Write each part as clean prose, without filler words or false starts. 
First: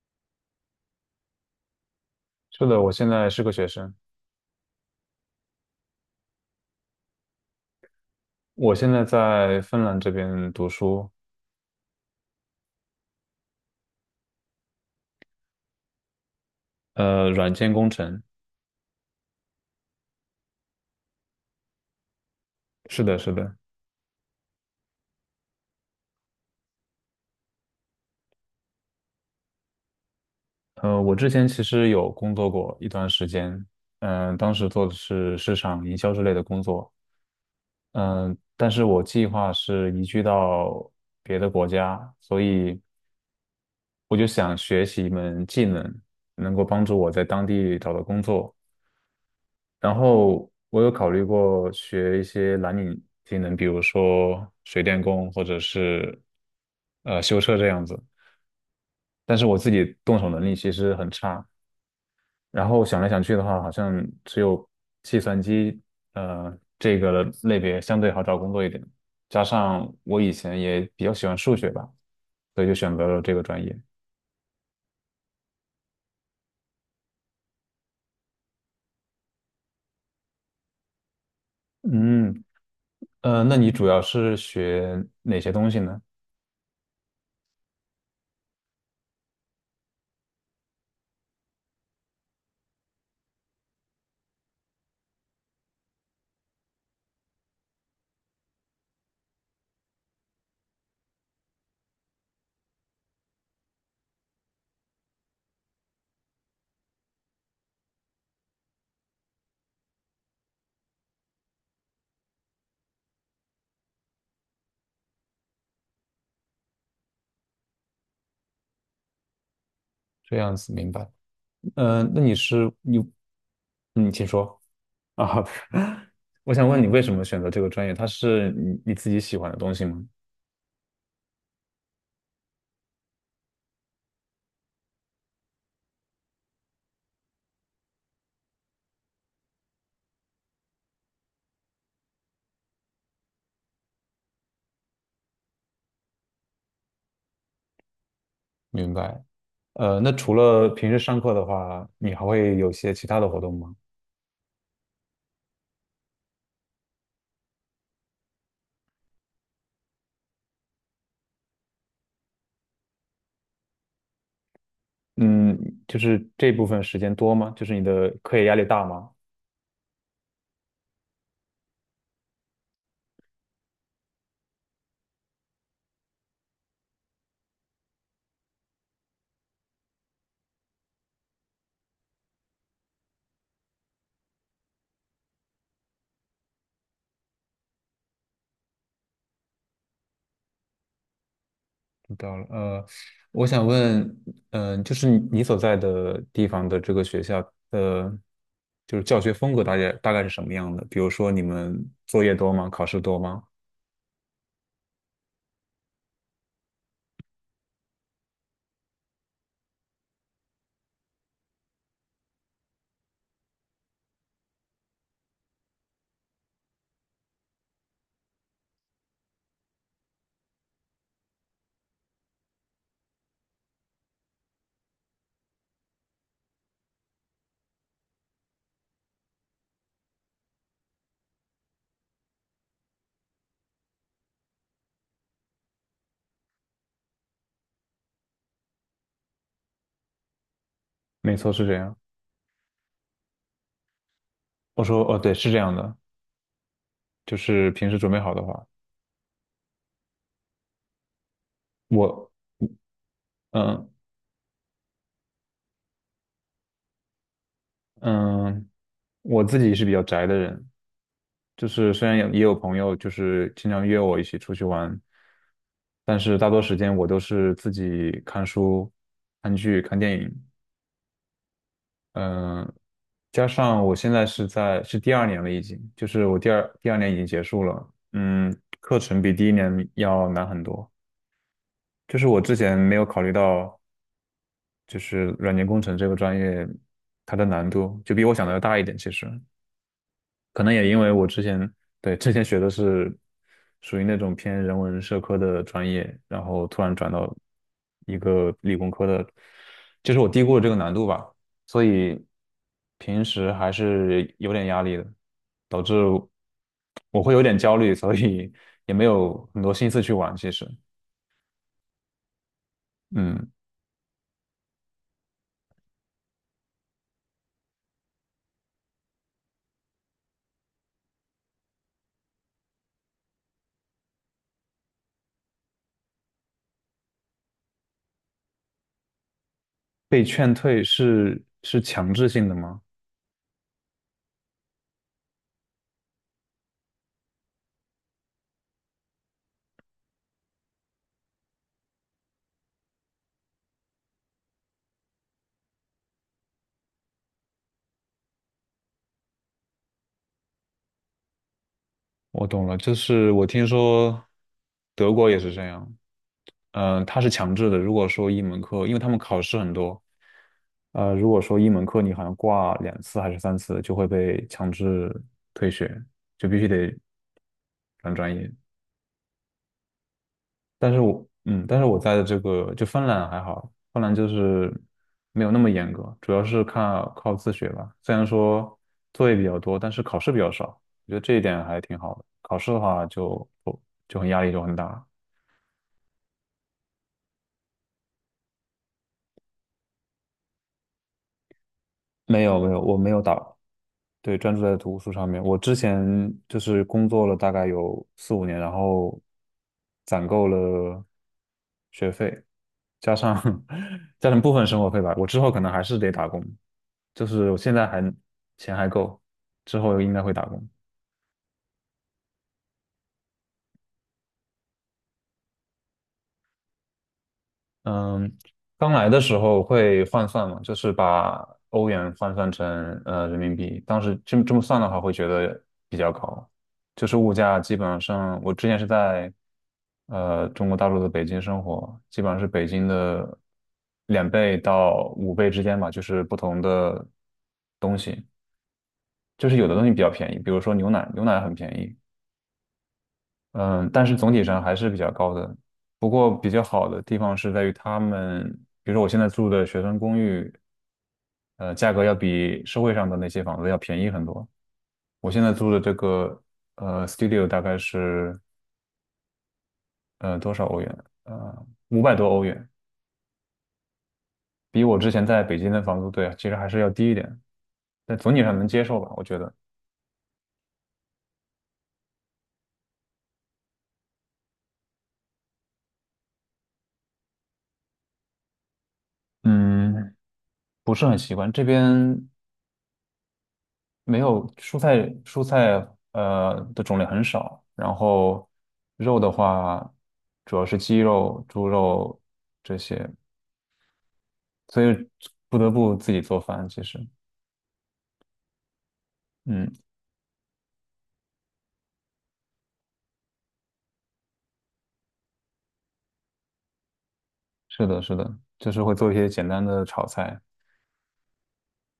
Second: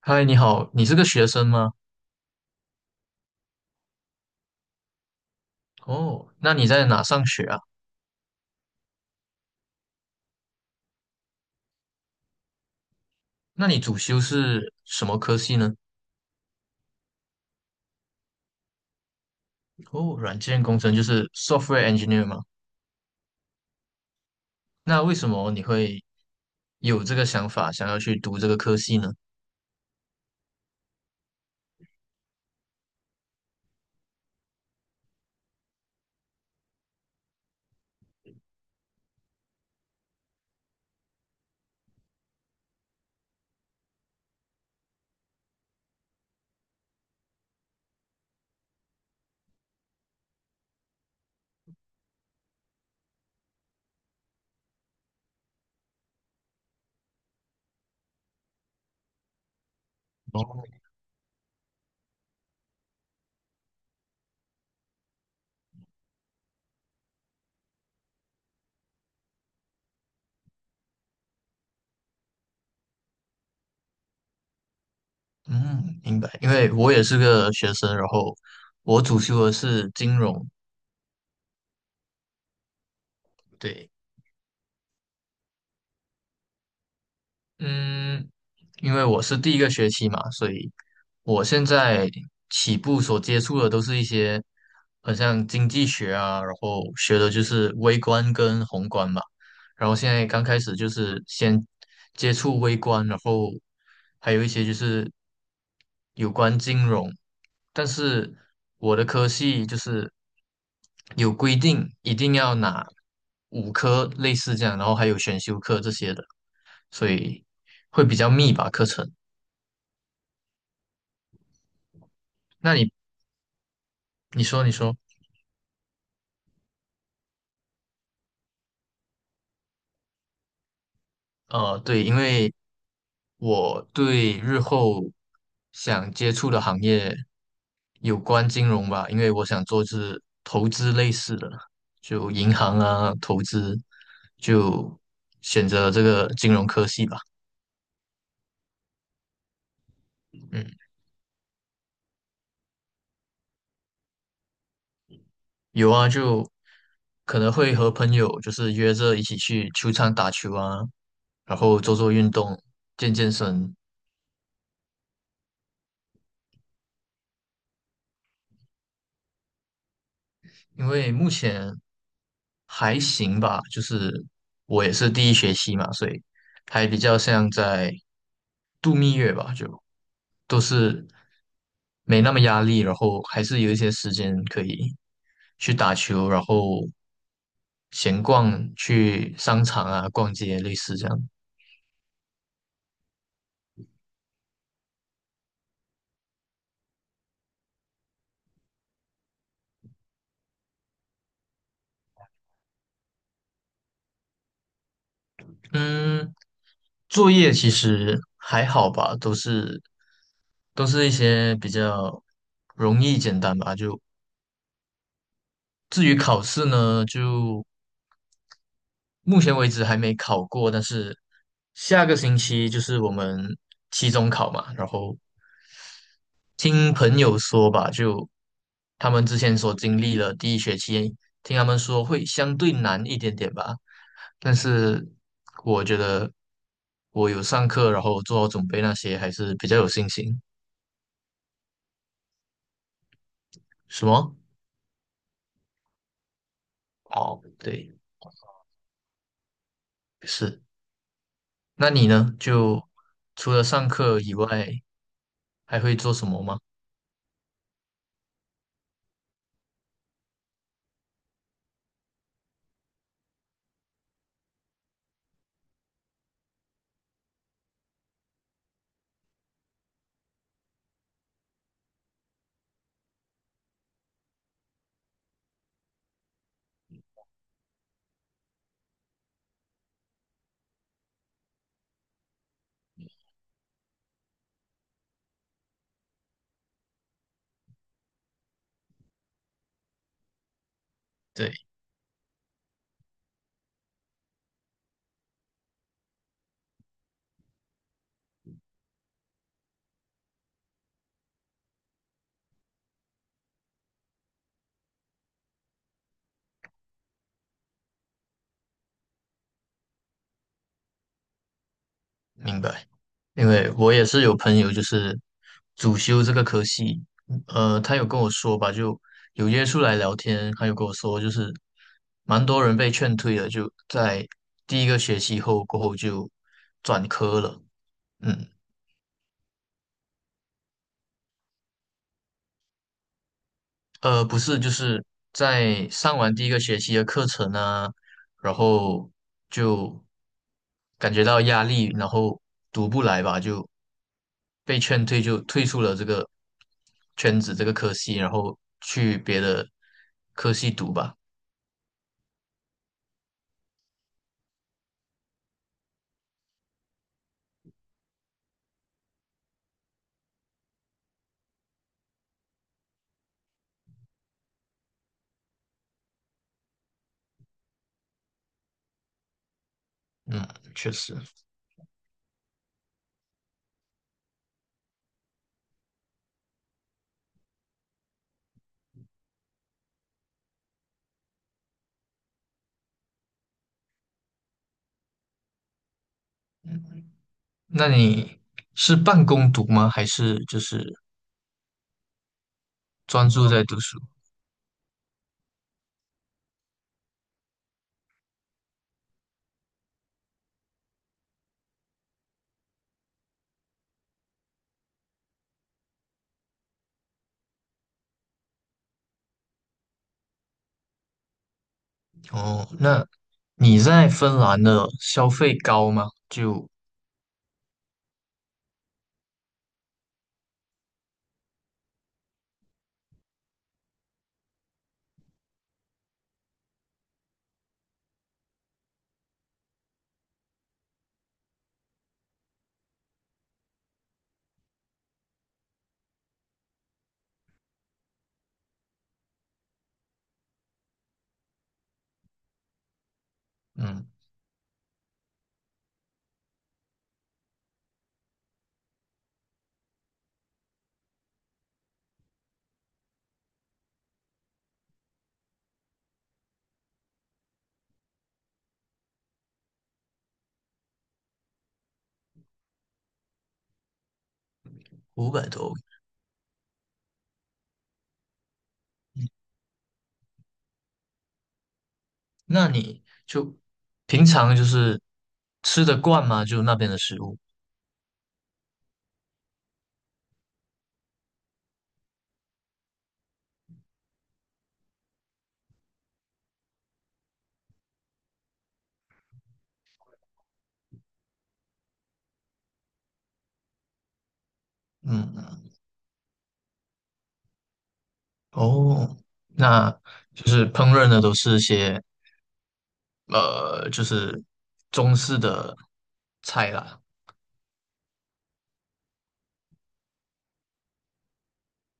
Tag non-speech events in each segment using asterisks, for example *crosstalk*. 嗨，你好，你是个学生吗？是的，我现在是个学生，哦，那你在哪上学啊？我现在在芬兰这边读书，那你主修是什么科系呢？软件工程。哦，软件工程就是 software engineer 吗？是的，是的，那为什么你会有这个想法，想要去读这个科系呢？我之前其实有工作过一段时间，当时做的是市场营销之类的工作，嗯、但是我计划是移居到别的国家，所以我就想学习一门技能，能够帮助我在当地找到工作。然后我有考虑过学一些蓝领技能，比如说水电工或者是修车这样子，但是我自己动手能力其哦，实很差。然后想来想去的话，好像只有计算机这个类别相对好找工作一点，加上我以前也比较喜欢数学吧，所以就选择了这个专业。嗯，明白，因为我也是个学生，然后我主修的是金融。嗯，那你主对，要是学哪些东西呢？嗯，因为我是第一个学期嘛，所以我现在起步所接触的都是一些很像经济学啊，然后学的就是微观跟宏观吧。然后现在刚开始就是先接触微观，然后还有一些就是有关金融，但是我的科系就是有规定一定要拿5科类似这样，然后还有选修课这些的，所以会比较密吧课程。这样子明白。嗯，那你是那你你，嗯，请你说说你说。啊。*laughs* 我想问你为什么选择这个专业？它是你自己喜欢的东西吗？对，因为我对日后想接触的行业有关金融吧，因为我想做是投资类似的，就银行啊，投资，就选择这个金融科系吧。明白。那除了嗯，平时上课的话，你还会有些其他的活动吗？有啊，就可能会和朋友就是约着一起去球场打球啊，然后做做运动，健健身。嗯，就是这部分时间多吗？就是你的课业压力大吗？因为目前还行吧，就是我也是第一学期嘛，所以还比较像在度蜜月吧，就都是没那么压力，然后还是有一些时间可以去打球，然后闲逛，去商场啊逛街，类似这样。知道了。我想问，就是你所在的地方的这个学校的，就是教学风格大概是什么样的？比如说你们作业多吗？考试多吗？嗯，作业其实还好吧，都是一些比较容易简单吧。就至于考试呢，就目前为止还没考过，但是下个星期就是我们期中考嘛，然后听朋友说吧，就他们之前所经历了第一学期，听他们说会相对难一点点吧，但是我觉得我有上课，然后做好准备那些，还是比较有信心。没错，是这样。什么？我说，哦，对，是这样的，就哦，是平对，时准备好的话，是。那你我，呢？就除了嗯上课以外，还会做什么吗？嗯，我自己是比较宅的人，就是虽然有也有朋友就是经常约我一起出去玩，但是大多时间我都是自己看书、看剧、看电影，嗯，加上我现在是第二年了，已经，就是我第二年已经结束了，嗯，课程比第一年要难很多。就是我之前没有考虑到，就是软件工程这个专业，它的难度就比我想的要大一点。其实可能也因为我之对。前对之前学的是属于那种偏人文社科的专业，然后突然转到一个理工科的，就是我低估了这个难度吧，所以平时还是有点压力的，导致我会有点焦虑，所以也没有很多心思去玩。其实，明白，因嗯，为我也是有朋友就是主修这个科系，他有跟我说吧，就有约出来聊天，他有跟我说就是蛮多人被劝退了，就在第一个学期后过后就转科了，嗯。被劝退是强制性的吗？不是，就是在上完第一个学期的课程呢，然后就感觉到压力，然后读不来吧，就被劝退，就退出了这个圈子这个科系，然后去别的科系读吧。我懂了，就是我听说德国也是这样，它是强制的。如果说一门课，因为他们考试很多，如果说一门课你好像挂两次还是三次，就会被强制退学，就必须得转专业。嗯，确实。但是我在的这个就芬兰还好，芬兰就是没有那么严格，主要是靠自学吧。虽然说作业比较多，但是考试比较少，我觉得这一点还挺好的。考试的话就不就很压力就很大。那你是半工读吗？还是就是没有，我没有专打，注在读书？对，专注在读书上面。我之前就是工作了大概有四五年，然后攒够了学费，加上 *laughs* 加上部分生活费吧，我之后可能还是得打工。就是我现在还钱还够，之后应该会打工。哦，那你在芬兰的消费高吗？就嗯，刚来的时候会换算嘛，就是把欧元换算成人民币，当时这么算的话，会觉得比较高。就是物价基本上，我之前是在中国大陆的北京生活，基本上是北京的两倍到五倍之间吧，就是不同的东西，就是有的东西比较便宜，比如说牛奶，牛奶很便宜，嗯，但嗯，是总体上还是比较高的。不过比较好的地方是在于他们，比如说我现在住的学生公寓，价格要比社会上的那些房子要便宜很多。我现在租的这个studio 大概是多少欧元？五百多欧元，比我之前五在百北京多的房租对啊，其实还是要低一点，但总体上能接受吧，我觉得。那你就平常就是吃得惯吗？就那边的食物？嗯，不是很习惯这边，没有蔬菜，蔬菜的种类很少，然后肉的话主要是鸡肉、猪肉这些，所以不得嗯，不自己做饭。其实，哦，嗯，那就是烹饪的都是一些就是中式的菜啦。是的，是的，就是会做一些简单的炒菜。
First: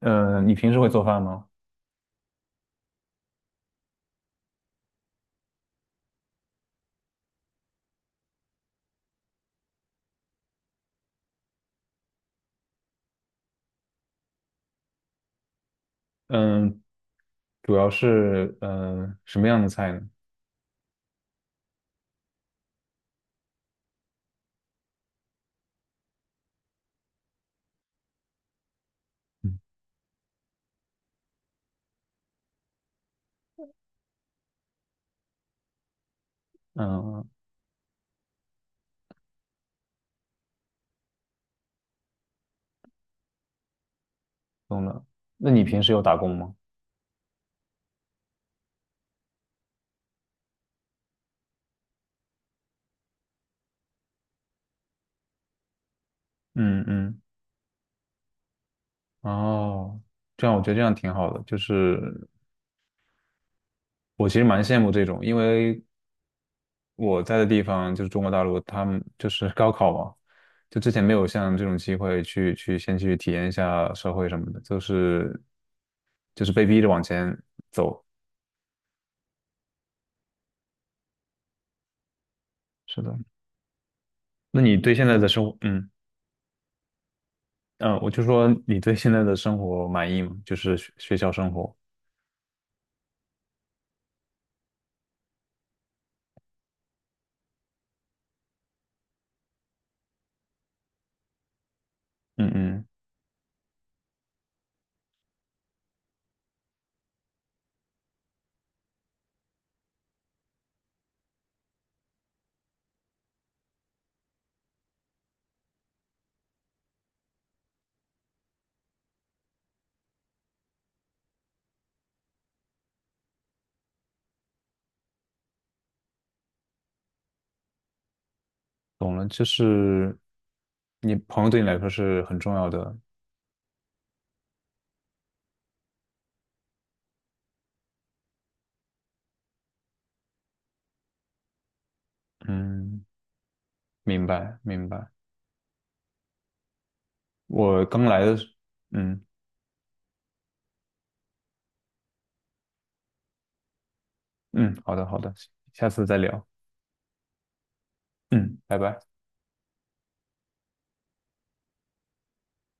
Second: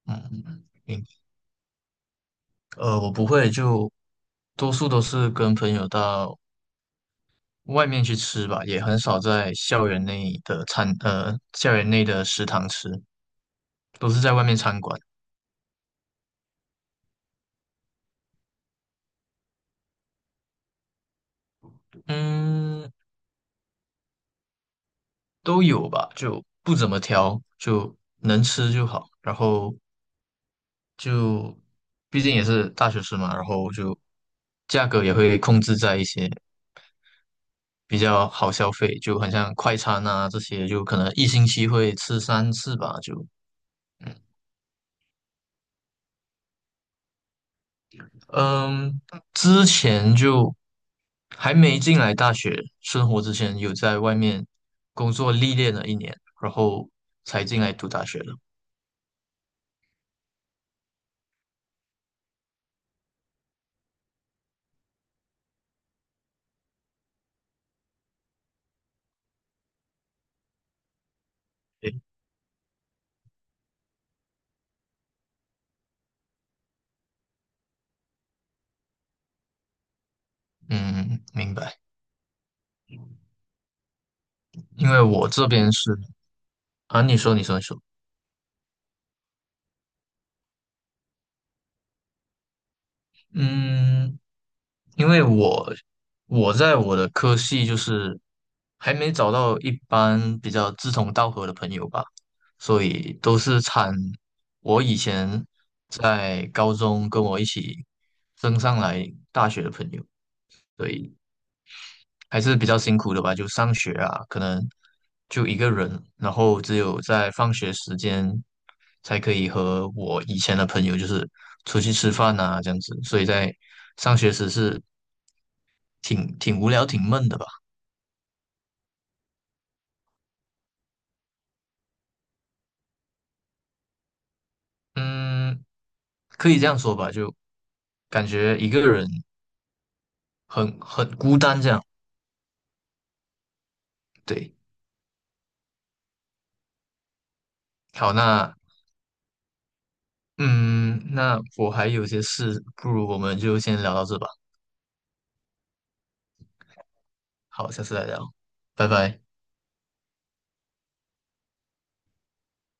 嗯、你嗯，平时会做饭吗？我不会，就多数都是跟朋友到外面去吃吧，也很少在校园内的食堂吃，都是在外面餐馆。嗯，主要是什么样的菜呢？嗯，都有吧，就不怎么挑，就能吃就好。然后就毕竟也是大学生嘛，然后就价格也会控制在一些嗯，比较好消费，就很像快餐啊这些，就可能1星期会吃3次吧，就嗯懂了。那你平时有打工吗？嗯，之前就还没进来大学生活之前，有在外面工作历练了1年，然嗯后嗯，才进来读大学的。哦，这样我觉得这样挺好的，就是我其实蛮羡慕这种，因为我在的地方就是中国大陆，他们就是 *laughs* 高考嘛，就之前没有像这种机对，会去先去体验一下社会什么的，就是被逼着往前走。嗯，明白。是的，那你因对为现在我的生这活，边嗯是啊，你说，你说，你说，嗯，我就说你对现在的生活满意吗？就是学校生活，嗯，因为我在我的科系就是还没找到一般比较志同道合的朋友吧，嗯所嗯，以都是我以前在高中跟我一起升上来大学的朋友，对，还是比较辛苦的吧，就上学啊，可能就一个人，然后只有在放学时间才可以和我以前的朋友就是出去吃饭啊这样子，所以在上学时是挺无聊、挺闷的吧，懂了，就是你朋友对你来说是很重要的，嗯，可以这样说吧，就感觉一个人很孤单这样。嗯，明对，白明白。我刚好，来的时，那嗯。嗯，那我还有些事，不如我们就先聊到这吧，嗯，好的好的，下次再聊。好，下次再聊，嗯，拜拜拜。拜。